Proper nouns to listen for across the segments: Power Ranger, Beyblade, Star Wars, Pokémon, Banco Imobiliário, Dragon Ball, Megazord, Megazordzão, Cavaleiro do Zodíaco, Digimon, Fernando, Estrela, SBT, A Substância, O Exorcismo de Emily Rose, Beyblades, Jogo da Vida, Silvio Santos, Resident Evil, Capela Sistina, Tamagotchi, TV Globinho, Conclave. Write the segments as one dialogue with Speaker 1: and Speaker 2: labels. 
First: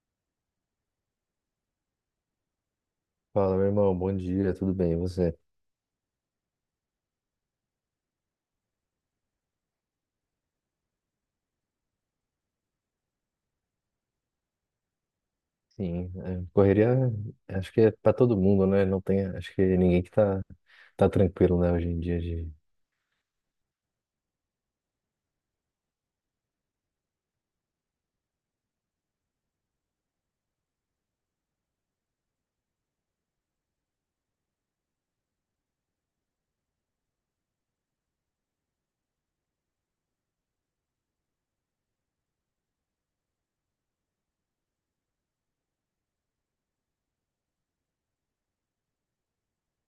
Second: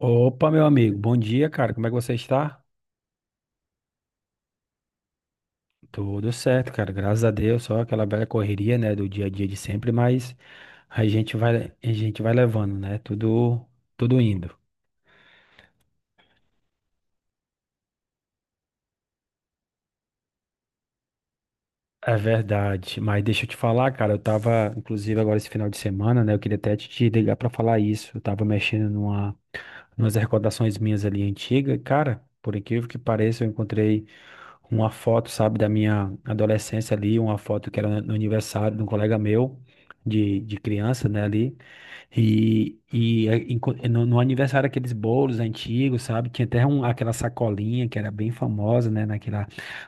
Speaker 1: Opa, meu amigo, bom dia, cara. Como é que você está?
Speaker 2: Fala, meu irmão, bom dia, tudo bem, e você?
Speaker 1: Tudo certo, cara. Graças a Deus, só aquela velha correria, né, do dia a dia de sempre, mas a gente vai levando, né? Tudo indo.
Speaker 2: Sim, é, correria, acho que é para todo mundo, né? Não tem, acho que ninguém que tá tranquilo, né, hoje em
Speaker 1: É
Speaker 2: dia de...
Speaker 1: verdade. Mas deixa eu te falar, cara, eu tava, inclusive, agora esse final de semana, né? Eu queria até te ligar pra falar isso. Eu tava mexendo umas recordações minhas ali antigas, e, cara. Por incrível que pareça, eu encontrei uma foto, sabe, da minha adolescência ali, uma foto que era no aniversário de um colega meu, de criança, né, ali. E no aniversário, aqueles bolos antigos, sabe, tinha até um, aquela sacolinha que era bem famosa, né, naquela,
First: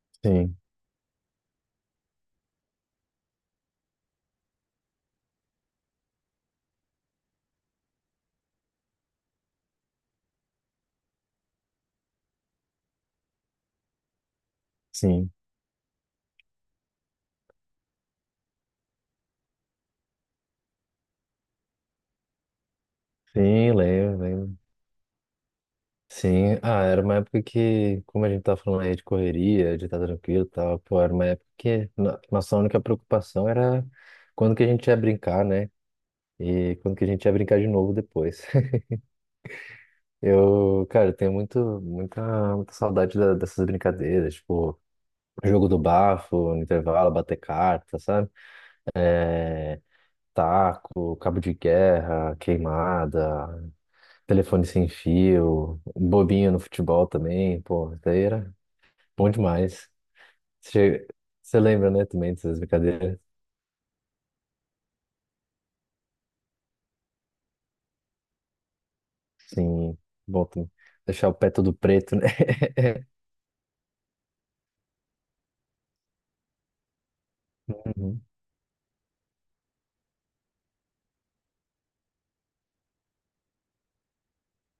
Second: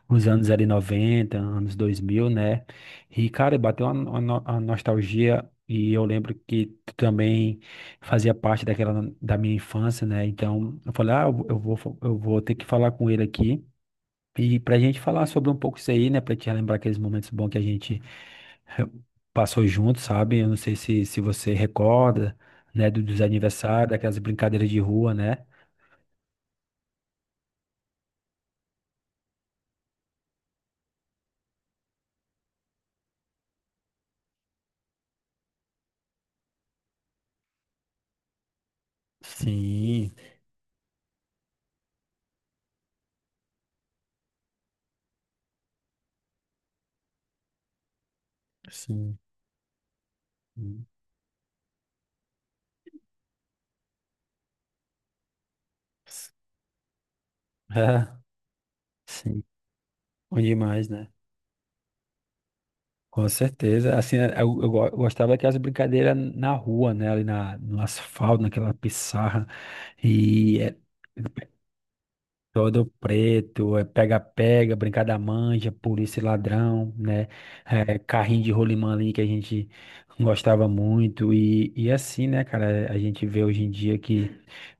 Speaker 1: nos anos
Speaker 2: Sim,
Speaker 1: ali 90, anos 2000, né, e, cara, bateu uma, no- uma nostalgia. E eu lembro que tu também fazia parte daquela da minha infância, né? Então, eu falei, ah, eu vou ter que falar com ele aqui e para a gente falar
Speaker 2: sim,
Speaker 1: sobre um pouco isso aí, né? Para te relembrar aqueles momentos bons que a gente eh, passou junto, sabe? Eu não sei se você recorda, né? Dos
Speaker 2: sim,
Speaker 1: aniversários, daquelas
Speaker 2: lembro, lembro.
Speaker 1: brincadeiras de rua, né?
Speaker 2: Sim, ah, era uma época que, como a gente tá falando aí de correria, de estar tranquilo e tal, pô, era uma época que nossa única preocupação era quando que a gente ia brincar, né? E quando que a gente ia brincar de novo depois.
Speaker 1: Sim,
Speaker 2: Eu, cara, eu tenho muita saudade dessas brincadeiras, tipo... Jogo do bafo, no intervalo, bater carta, sabe?
Speaker 1: sim.
Speaker 2: É,
Speaker 1: Hum.
Speaker 2: taco, cabo de guerra, queimada, telefone sem fio, bobinha no futebol também, pô, isso
Speaker 1: É.
Speaker 2: daí era bom
Speaker 1: Sim.
Speaker 2: demais.
Speaker 1: Bom demais,
Speaker 2: Você,
Speaker 1: né?
Speaker 2: você lembra, né, também dessas brincadeiras?
Speaker 1: Com certeza. Assim, eu gostava daquelas brincadeiras na rua, né? Ali no asfalto, naquela pissarra.
Speaker 2: Sim, bom
Speaker 1: E
Speaker 2: também.
Speaker 1: eh,
Speaker 2: Deixar o pé todo preto, né?
Speaker 1: todo preto, é pega-pega, brincar da manja, polícia e ladrão, né? É,
Speaker 2: Uhum,
Speaker 1: carrinho de rolimã ali que a gente gostava muito. E assim, né, cara, a gente vê hoje em dia que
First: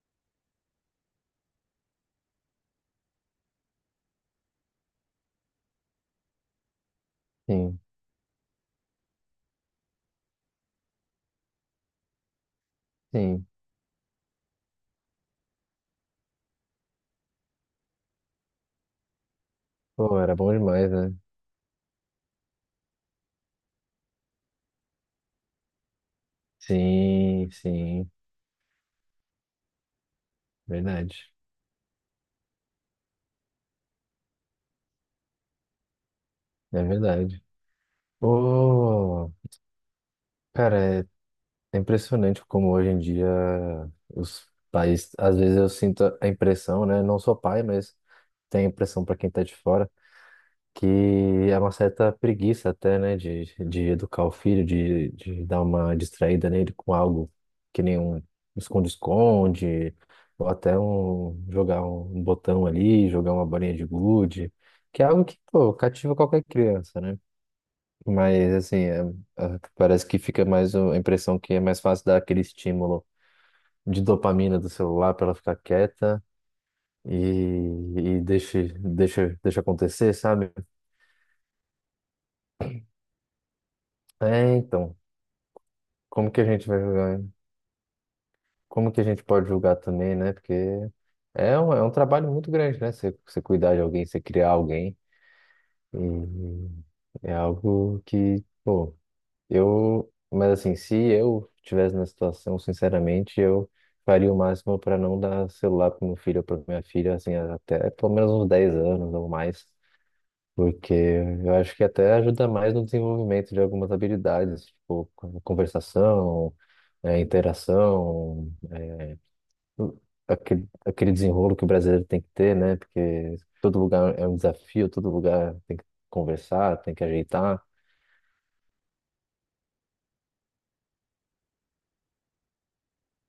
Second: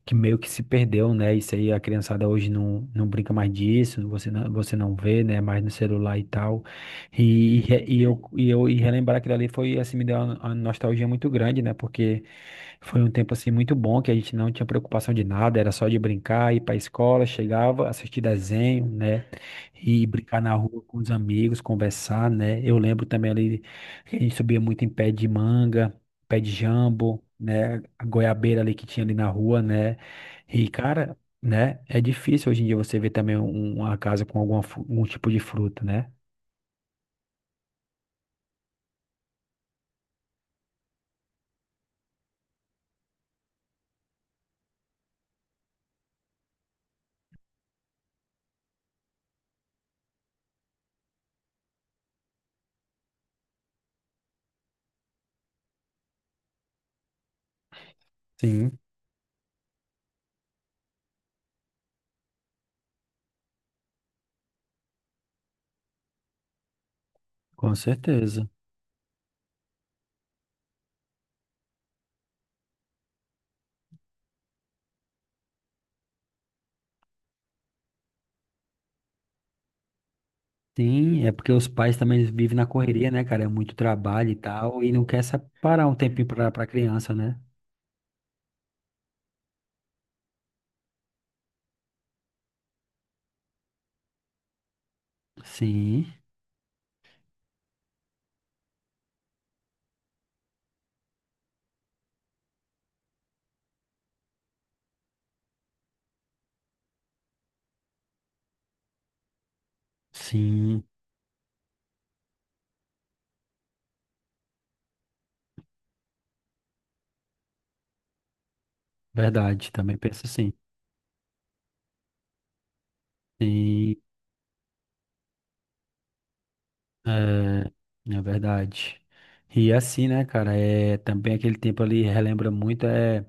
Speaker 1: que meio que se perdeu, né? Isso aí a criançada hoje não brinca mais disso, você não vê, né? Mais no celular e tal. E, e,
Speaker 2: sim,
Speaker 1: re- e eu, e eu e relembrar aquilo ali foi, assim, me deu uma nostalgia muito grande, né? Porque foi um tempo,
Speaker 2: sim.
Speaker 1: assim, muito bom, que a gente não tinha preocupação de nada, era só de brincar, ir pra escola, chegava, assistir desenho, né? E
Speaker 2: Pô, era
Speaker 1: brincar
Speaker 2: bom
Speaker 1: na rua
Speaker 2: demais,
Speaker 1: com os
Speaker 2: né?
Speaker 1: amigos, conversar, né? Eu lembro também ali que a gente subia muito em pé de manga, pé de jambo,
Speaker 2: Sim,
Speaker 1: né? A
Speaker 2: sim,
Speaker 1: goiabeira ali que tinha ali na rua, né? E,
Speaker 2: verdade.
Speaker 1: cara, né? É difícil hoje em dia você ver também um- uma casa com algum tipo de fruta, né?
Speaker 2: É verdade. Pô, cara, é impressionante como hoje em dia os pais, às vezes eu sinto a impressão, né? Não sou pai, mas tenho a impressão para quem tá de fora, que é uma certa preguiça até, né? De educar o filho, de dar uma distraída nele com algo que nem um
Speaker 1: Sim,
Speaker 2: esconde-esconde, ou até um jogar um botão ali, jogar uma bolinha de gude, que é algo que, pô, cativa qualquer criança, né?
Speaker 1: com certeza.
Speaker 2: Mas, assim, parece que fica mais a impressão que é mais fácil dar aquele estímulo de dopamina do celular para ela ficar quieta e, e deixa acontecer, sabe?
Speaker 1: Sim, é porque os pais também eles vivem na correria, né, cara? É muito trabalho e
Speaker 2: É,
Speaker 1: tal, e
Speaker 2: então,
Speaker 1: não quer separar um tempinho
Speaker 2: como que a
Speaker 1: pra
Speaker 2: gente vai
Speaker 1: criança,
Speaker 2: julgar, hein?
Speaker 1: né?
Speaker 2: Como que a gente pode julgar também, né? Porque é um trabalho muito grande, né? Você cuidar de alguém, você criar alguém.
Speaker 1: Sim,
Speaker 2: E é algo que, pô, eu. Mas assim, se eu estivesse na situação, sinceramente, eu faria o máximo para não dar celular para meu filho ou para minha filha, assim, até pelo menos uns 10 anos ou mais.
Speaker 1: sim,
Speaker 2: Porque eu acho que até ajuda mais no desenvolvimento de algumas habilidades, tipo conversação, interação,
Speaker 1: verdade. Também
Speaker 2: o-
Speaker 1: penso assim.
Speaker 2: aquele, aquele desenrolo que o brasileiro tem que ter, né? Porque todo
Speaker 1: Sim,
Speaker 2: lugar é um desafio, todo lugar tem que conversar, tem que ajeitar.
Speaker 1: é, é verdade. E assim, né, cara? É, também aquele tempo ali relembra muito é,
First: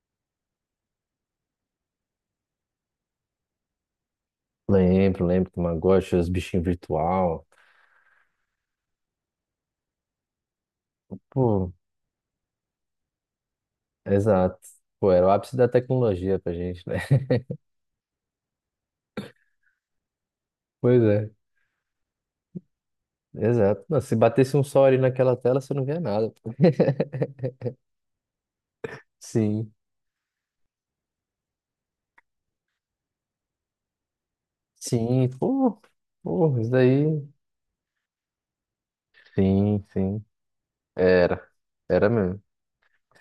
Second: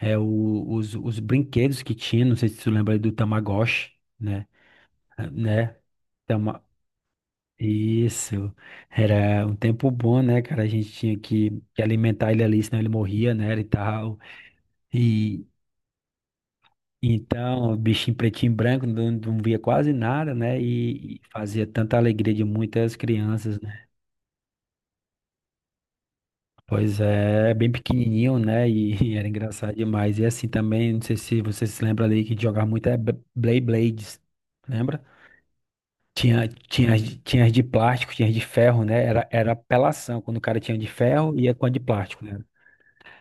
Speaker 1: é o- os, os brinquedos que tinha. Não sei se tu lembra aí do Tamagotchi, né?
Speaker 2: Lembro, lembro que
Speaker 1: né?
Speaker 2: Tamagotchi, os
Speaker 1: Então,
Speaker 2: bichinhos virtual.
Speaker 1: isso. Era um tempo bom, né, cara? A gente tinha que,
Speaker 2: Pô,
Speaker 1: que alimentar ele ali, senão ele morria, né? E tal.
Speaker 2: exato. Pô, era o
Speaker 1: E
Speaker 2: ápice da tecnologia pra gente, né?
Speaker 1: então, o bichinho pretinho e branco, não via quase nada, né?
Speaker 2: Pois
Speaker 1: E
Speaker 2: é,
Speaker 1: fazia tanta alegria de muitas crianças,
Speaker 2: exato.
Speaker 1: né?
Speaker 2: Não, se batesse um sol ali naquela tela, você não via nada.
Speaker 1: Pois é, é bem pequenininho, né? E, e era
Speaker 2: Sim.
Speaker 1: engraçado demais. E assim também, não sei se você se lembra ali que jogava muito Beyblades. Lembra?
Speaker 2: Sim, pô,
Speaker 1: Tinha,
Speaker 2: pô, isso
Speaker 1: tinha, as de-
Speaker 2: daí.
Speaker 1: tinha as de plástico, tinha as de ferro, né? Era
Speaker 2: Sim,
Speaker 1: apelação.
Speaker 2: sim.
Speaker 1: Quando o cara tinha de ferro,
Speaker 2: Era.
Speaker 1: ia com a de
Speaker 2: Era
Speaker 1: plástico, né?
Speaker 2: mesmo.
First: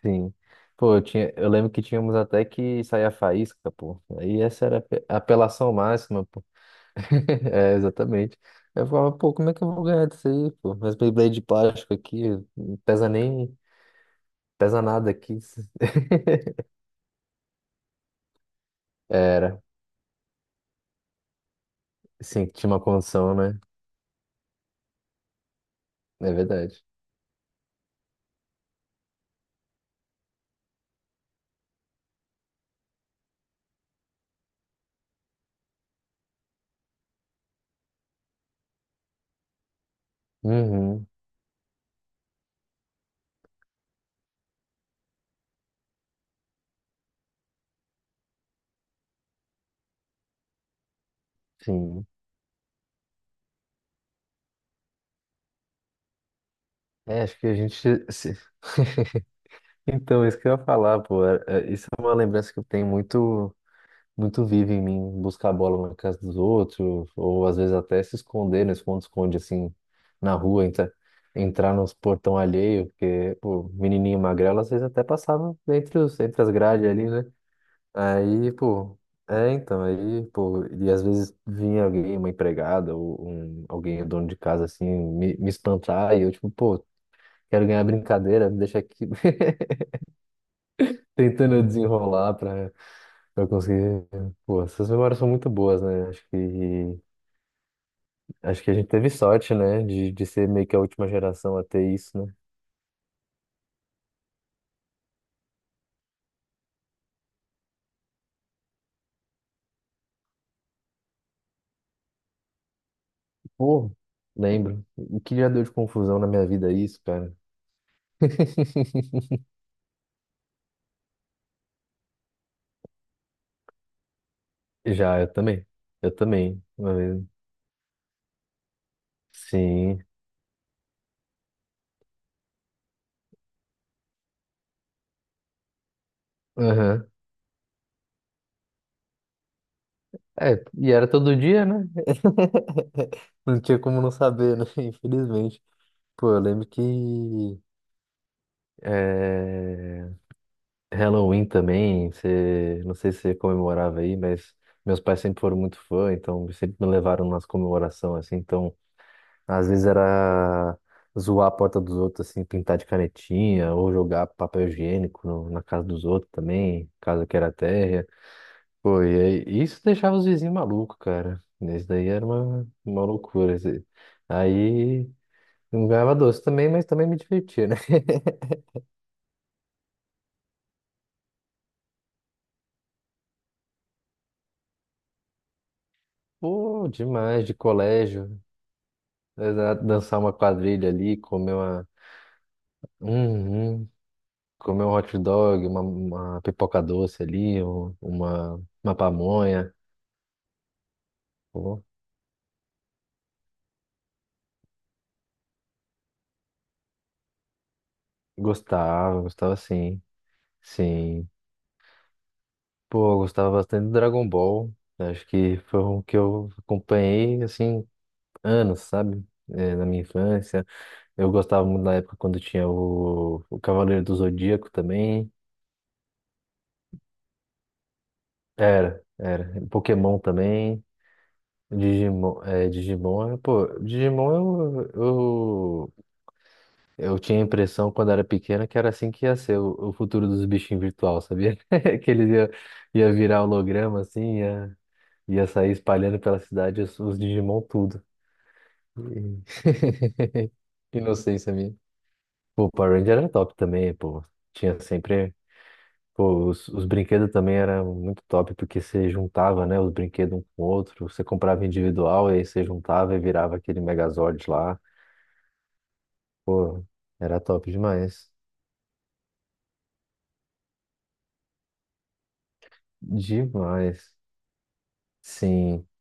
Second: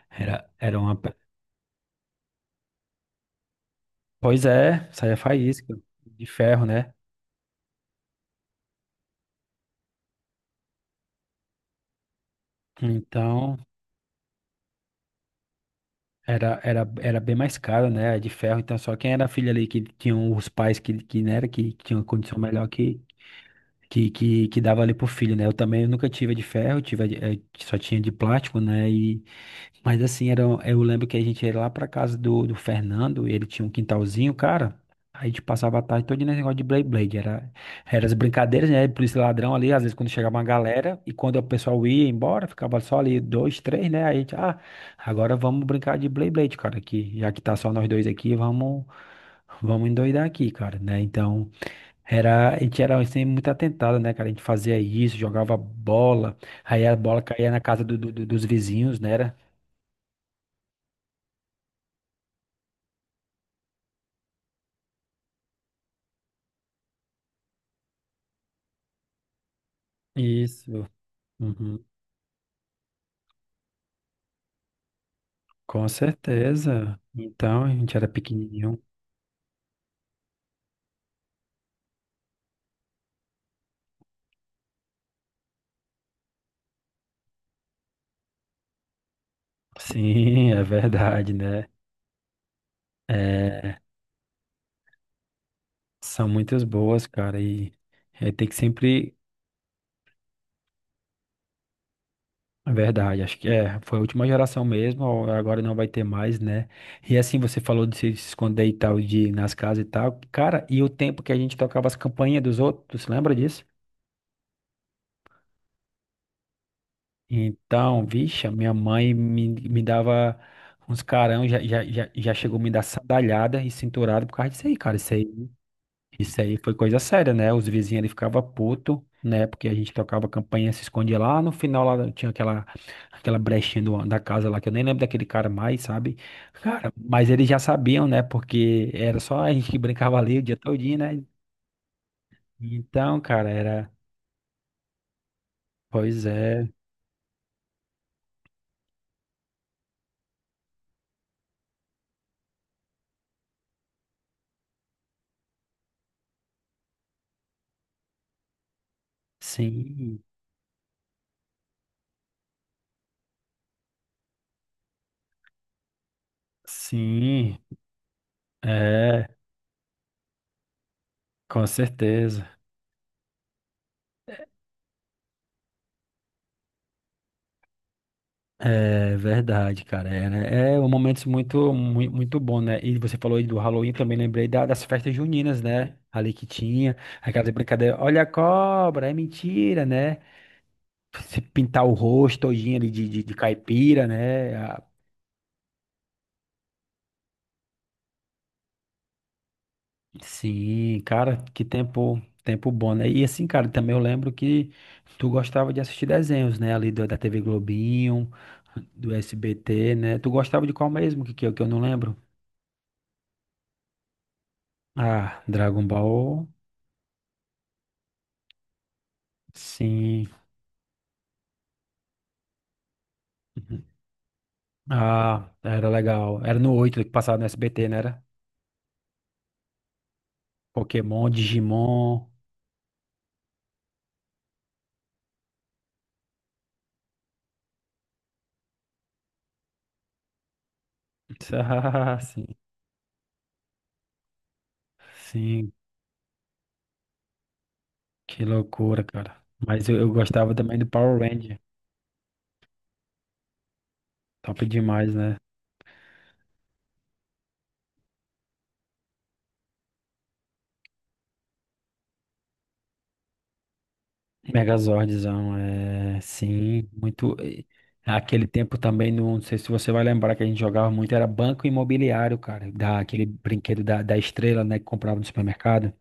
Speaker 2: Sim.
Speaker 1: Era, era uma.
Speaker 2: Pô,
Speaker 1: pe-
Speaker 2: eu lembro que tínhamos até que sair a faísca, pô. Aí
Speaker 1: Pois
Speaker 2: essa era a
Speaker 1: é,
Speaker 2: a
Speaker 1: saía
Speaker 2: apelação
Speaker 1: faísca
Speaker 2: máxima,
Speaker 1: de
Speaker 2: pô.
Speaker 1: ferro, né?
Speaker 2: É, exatamente. Eu falava, pô, como é que eu vou ganhar disso aí, pô? Mas Beyblade de plástico aqui, não pesa
Speaker 1: Então,
Speaker 2: nem, pesa nada aqui.
Speaker 1: era bem mais cara, né? A de ferro. Então, só quem era filho
Speaker 2: Era.
Speaker 1: ali que tinham os pais que tinham condição
Speaker 2: Sim,
Speaker 1: melhor
Speaker 2: tinha uma
Speaker 1: que,
Speaker 2: condição, né?
Speaker 1: que, que, que dava ali pro filho, né? Eu também nunca
Speaker 2: É
Speaker 1: tive a de ferro,
Speaker 2: verdade.
Speaker 1: tive só tinha de plástico, né? Mas assim, era, eu lembro que a gente ia lá pra casa do Fernando, ele tinha um quintalzinho, cara. Aí a gente passava a tarde todo nesse negócio de Blade Blade. Era as brincadeiras, né? Polícia e ladrão ali, às vezes quando chegava uma galera,
Speaker 2: Uhum,
Speaker 1: e quando o pessoal ia embora, ficava só ali dois, três, né? Aí a gente, ah, agora vamos brincar de Blade Blade, cara, aqui. Já que tá só nós dois aqui, vamos endoidar aqui, cara, né? Então,
Speaker 2: sim.
Speaker 1: a gente era assim, muito atentado, né, cara? A gente fazia isso, jogava bola, aí a
Speaker 2: É,
Speaker 1: bola
Speaker 2: acho que
Speaker 1: caía
Speaker 2: a
Speaker 1: na
Speaker 2: gente
Speaker 1: casa do, do- do-
Speaker 2: se...
Speaker 1: dos vizinhos, né?
Speaker 2: Então, isso que eu ia falar, pô, isso é uma lembrança que eu tenho muito viva em mim, buscar a bola na casa dos outros, ou às vezes até se esconder no esconde-esconde, assim, na rua,
Speaker 1: Isso.
Speaker 2: entrar
Speaker 1: Uhum.
Speaker 2: nos portão alheio, porque, pô, menininho magrelo, às vezes até passava
Speaker 1: Com
Speaker 2: entre as grades
Speaker 1: certeza.
Speaker 2: ali, né?
Speaker 1: Então, a gente era
Speaker 2: Aí,
Speaker 1: pequenininho.
Speaker 2: pô, é, então, aí, pô, e às vezes vinha alguém, uma empregada, ou um, alguém, dono de casa, assim, me espantar, e eu, tipo, pô, quero ganhar brincadeira, me deixa aqui.
Speaker 1: Sim, é verdade,
Speaker 2: Tentando
Speaker 1: né?
Speaker 2: desenrolar para eu
Speaker 1: É,
Speaker 2: conseguir. Pô, essas memórias são muito boas, né?
Speaker 1: são muitas boas, cara, e tem que
Speaker 2: Acho que a gente teve
Speaker 1: sempre.
Speaker 2: sorte, né, de ser meio que a última geração a ter isso, né?
Speaker 1: É verdade, acho que foi a última geração mesmo, ou agora não vai ter mais, né? E assim, você falou de se esconder e tal, de ir nas casas e tal. Cara, e o tempo que a gente tocava as campainhas dos outros, lembra disso?
Speaker 2: Pô, lembro. O que já deu de confusão na minha vida é isso, cara.
Speaker 1: Então, vixe, a minha mãe me dava uns carão, já chegou a me dar sandalhada e cinturada por causa disso aí, cara. Isso
Speaker 2: Já,
Speaker 1: aí,
Speaker 2: eu também. Eu
Speaker 1: isso aí
Speaker 2: também.
Speaker 1: foi
Speaker 2: Uma
Speaker 1: coisa
Speaker 2: vez.
Speaker 1: séria, né? Os vizinhos ele ficava puto, né? Porque a gente
Speaker 2: Sim.
Speaker 1: tocava campainha, se escondia lá. No final lá tinha aquela brechinha da casa lá, que eu nem lembro daquele cara mais, sabe? Cara,
Speaker 2: Aham.
Speaker 1: mas eles já sabiam, né? Porque era só a gente que brincava ali o
Speaker 2: É,
Speaker 1: dia
Speaker 2: e
Speaker 1: todinho,
Speaker 2: era
Speaker 1: né?
Speaker 2: todo dia, né?
Speaker 1: Então, cara,
Speaker 2: Não tinha
Speaker 1: era.
Speaker 2: como não saber, né? Infelizmente.
Speaker 1: Pois
Speaker 2: Pô, eu lembro
Speaker 1: é,
Speaker 2: que. Eh, Halloween também, você, não sei se você comemorava aí, mas meus pais sempre foram muito fã, então sempre me levaram nas comemorações, assim, então às vezes
Speaker 1: sim,
Speaker 2: era zoar a porta dos outros, assim, pintar de canetinha, ou jogar papel higiênico na casa dos outros também, casa que era
Speaker 1: sim.
Speaker 2: térrea, pô, e
Speaker 1: É.
Speaker 2: aí, e isso deixava os vizinhos malucos, cara,
Speaker 1: Com
Speaker 2: isso daí era
Speaker 1: certeza.
Speaker 2: uma loucura, assim. Aí não ganhava doce também, mas também me divertia, né?
Speaker 1: É verdade, cara. É, né? É um momento muito, muito, muito bom, né? E você falou aí do Halloween, também lembrei das festas juninas, né? Ali que
Speaker 2: Pô,
Speaker 1: tinha,
Speaker 2: demais,
Speaker 1: aquelas
Speaker 2: de
Speaker 1: brincadeiras, olha a
Speaker 2: colégio.
Speaker 1: cobra, é
Speaker 2: Exato,
Speaker 1: mentira, né?
Speaker 2: dançar uma quadrilha ali,
Speaker 1: Se
Speaker 2: comer
Speaker 1: pintar
Speaker 2: uma.
Speaker 1: o rosto todinho ali de
Speaker 2: Uhum.
Speaker 1: caipira, né? Ah,
Speaker 2: Comer um hot dog, uma pipoca doce ali, uma pamonha.
Speaker 1: sim, cara, que
Speaker 2: Pô,
Speaker 1: tempo, tempo bom, né? E assim, cara, também eu lembro que tu gostava de assistir desenhos, né? Ali da TV Globinho, do
Speaker 2: gostava, gostava
Speaker 1: SBT,
Speaker 2: sim.
Speaker 1: né? Tu gostava de qual mesmo?
Speaker 2: Sim.
Speaker 1: Que eu não lembro.
Speaker 2: Pô, eu gostava bastante do Dragon Ball. Acho
Speaker 1: Ah,
Speaker 2: que foi
Speaker 1: Dragon
Speaker 2: um que
Speaker 1: Ball,
Speaker 2: eu acompanhei, assim, anos, sabe? É, na minha
Speaker 1: sim.
Speaker 2: infância. Eu gostava muito da época quando tinha o
Speaker 1: Uhum.
Speaker 2: Cavaleiro do Zodíaco também.
Speaker 1: Ah, era legal. Era no 8 que passava no SBT, né? Era
Speaker 2: Era, era. Pokémon também.
Speaker 1: Pokémon, Digimon.
Speaker 2: Digimon, Digimon eu, eu, eu tinha a impressão quando era pequena que era assim que ia ser o futuro dos bichinhos virtual, sabia? Que
Speaker 1: Ah,
Speaker 2: eles
Speaker 1: sim.
Speaker 2: ia, ia virar holograma assim, ia, ia sair
Speaker 1: Sim,
Speaker 2: espalhando pela cidade os Digimon tudo.
Speaker 1: que loucura, cara.
Speaker 2: E-
Speaker 1: Mas eu gostava também do Power
Speaker 2: Inocência
Speaker 1: Ranger.
Speaker 2: minha. Pô, Power Ranger era top também, pô.
Speaker 1: Top
Speaker 2: Tinha
Speaker 1: demais,
Speaker 2: sempre,
Speaker 1: né?
Speaker 2: pô, os brinquedos também eram muito top porque você juntava, né, os brinquedos um com o outro, você comprava individual e aí você juntava e virava aquele Megazord lá.
Speaker 1: Megazordzão, é.
Speaker 2: Pô,
Speaker 1: Sim, muito.
Speaker 2: era top demais.
Speaker 1: Aquele tempo também, não sei se você vai lembrar que a gente jogava muito, era Banco Imobiliário, cara. Aquele brinquedo da,
Speaker 2: Demais.
Speaker 1: da estrela, né? Que comprava no
Speaker 2: Sim,
Speaker 1: supermercado.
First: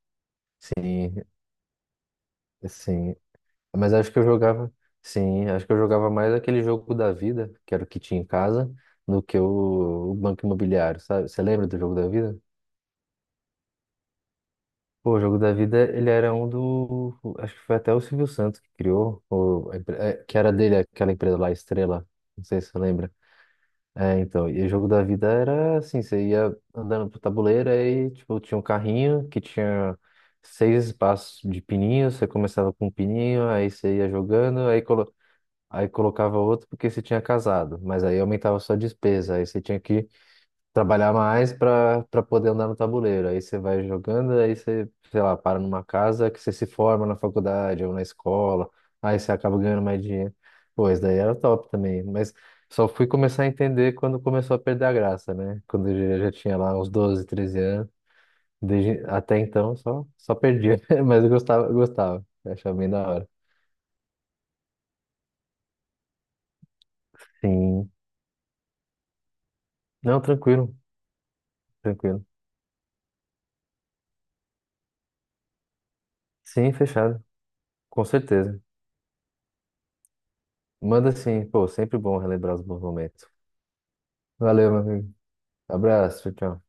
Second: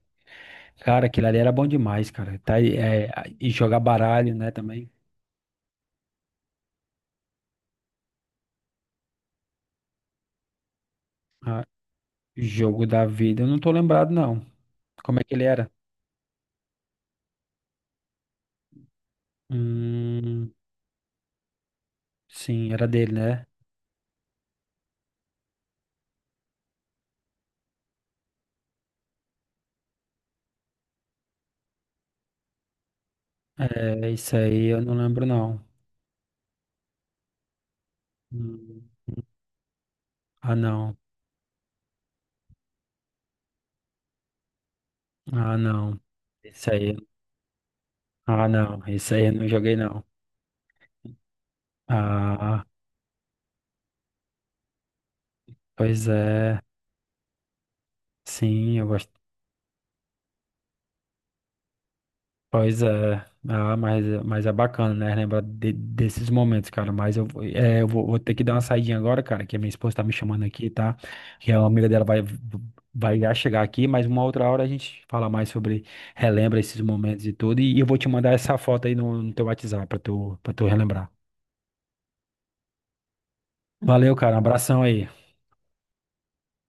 Speaker 1: Cara,
Speaker 2: sim,
Speaker 1: aquilo ali era bom demais, cara. Tá, aí, é,
Speaker 2: sim.
Speaker 1: e jogar
Speaker 2: Mas
Speaker 1: baralho, né, também.
Speaker 2: acho que eu jogava mais aquele jogo da vida, que era o que tinha em casa, do que o Banco Imobiliário, sabe? Você
Speaker 1: Ah,
Speaker 2: lembra do jogo da vida?
Speaker 1: jogo da vida. Eu não tô lembrado, não.
Speaker 2: Pô,
Speaker 1: Como
Speaker 2: o
Speaker 1: é que
Speaker 2: jogo
Speaker 1: ele
Speaker 2: da
Speaker 1: era?
Speaker 2: vida, ele era um do, acho que foi até o Silvio Santos que criou, ou, que
Speaker 1: Hum,
Speaker 2: era dele, aquela empresa lá, Estrela. Não sei se
Speaker 1: sim,
Speaker 2: você
Speaker 1: era
Speaker 2: lembra.
Speaker 1: dele, né?
Speaker 2: É, então, e o jogo da vida era assim, você ia andando pro tabuleiro, aí, tipo, tinha um carrinho que tinha seis espaços de pininho, você começava com um pininho, aí você ia
Speaker 1: É, isso
Speaker 2: jogando,
Speaker 1: aí eu não lembro, não.
Speaker 2: aí colocava outro porque você tinha casado, mas aí aumentava a sua
Speaker 1: Hum,
Speaker 2: despesa, aí você tinha que
Speaker 1: ah, não.
Speaker 2: trabalhar mais para poder andar no tabuleiro. Aí você vai jogando, aí você, sei lá,
Speaker 1: Ah,
Speaker 2: para numa
Speaker 1: não.
Speaker 2: casa que você se
Speaker 1: Isso aí.
Speaker 2: forma na faculdade ou na
Speaker 1: Ah,
Speaker 2: escola,
Speaker 1: não. Isso
Speaker 2: aí
Speaker 1: aí eu
Speaker 2: você
Speaker 1: não
Speaker 2: acaba
Speaker 1: joguei,
Speaker 2: ganhando mais
Speaker 1: não.
Speaker 2: dinheiro. Pô, isso daí era top também, mas
Speaker 1: Ah,
Speaker 2: só fui começar a entender quando começou a perder a graça, né? Quando
Speaker 1: pois
Speaker 2: eu já tinha
Speaker 1: é.
Speaker 2: lá uns 12 13 anos.
Speaker 1: Sim, eu gosto.
Speaker 2: Até então só perdia, mas eu gostava, eu achava
Speaker 1: Pois
Speaker 2: bem da
Speaker 1: é,
Speaker 2: hora.
Speaker 1: ah, mas é bacana, né? Lembrar desses momentos, cara. Mas eu, vou- é, eu
Speaker 2: Sim.
Speaker 1: vou, vou ter que dar uma saidinha agora, cara, que a minha esposa tá me
Speaker 2: Não,
Speaker 1: chamando aqui,
Speaker 2: tranquilo,
Speaker 1: tá? Que a amiga dela vai,
Speaker 2: tranquilo.
Speaker 1: vai já chegar aqui, mas uma outra hora a gente fala mais sobre, relembra
Speaker 2: Sim,
Speaker 1: esses
Speaker 2: fechado,
Speaker 1: momentos e tudo. E, eu vou
Speaker 2: com
Speaker 1: te mandar essa
Speaker 2: certeza.
Speaker 1: foto aí no teu WhatsApp pra tu relembrar.
Speaker 2: Manda sim, pô, sempre bom relembrar os bons momentos.
Speaker 1: Valeu, cara. Um
Speaker 2: Valeu, meu
Speaker 1: abração aí.
Speaker 2: amigo. Abraço, tchau, tchau.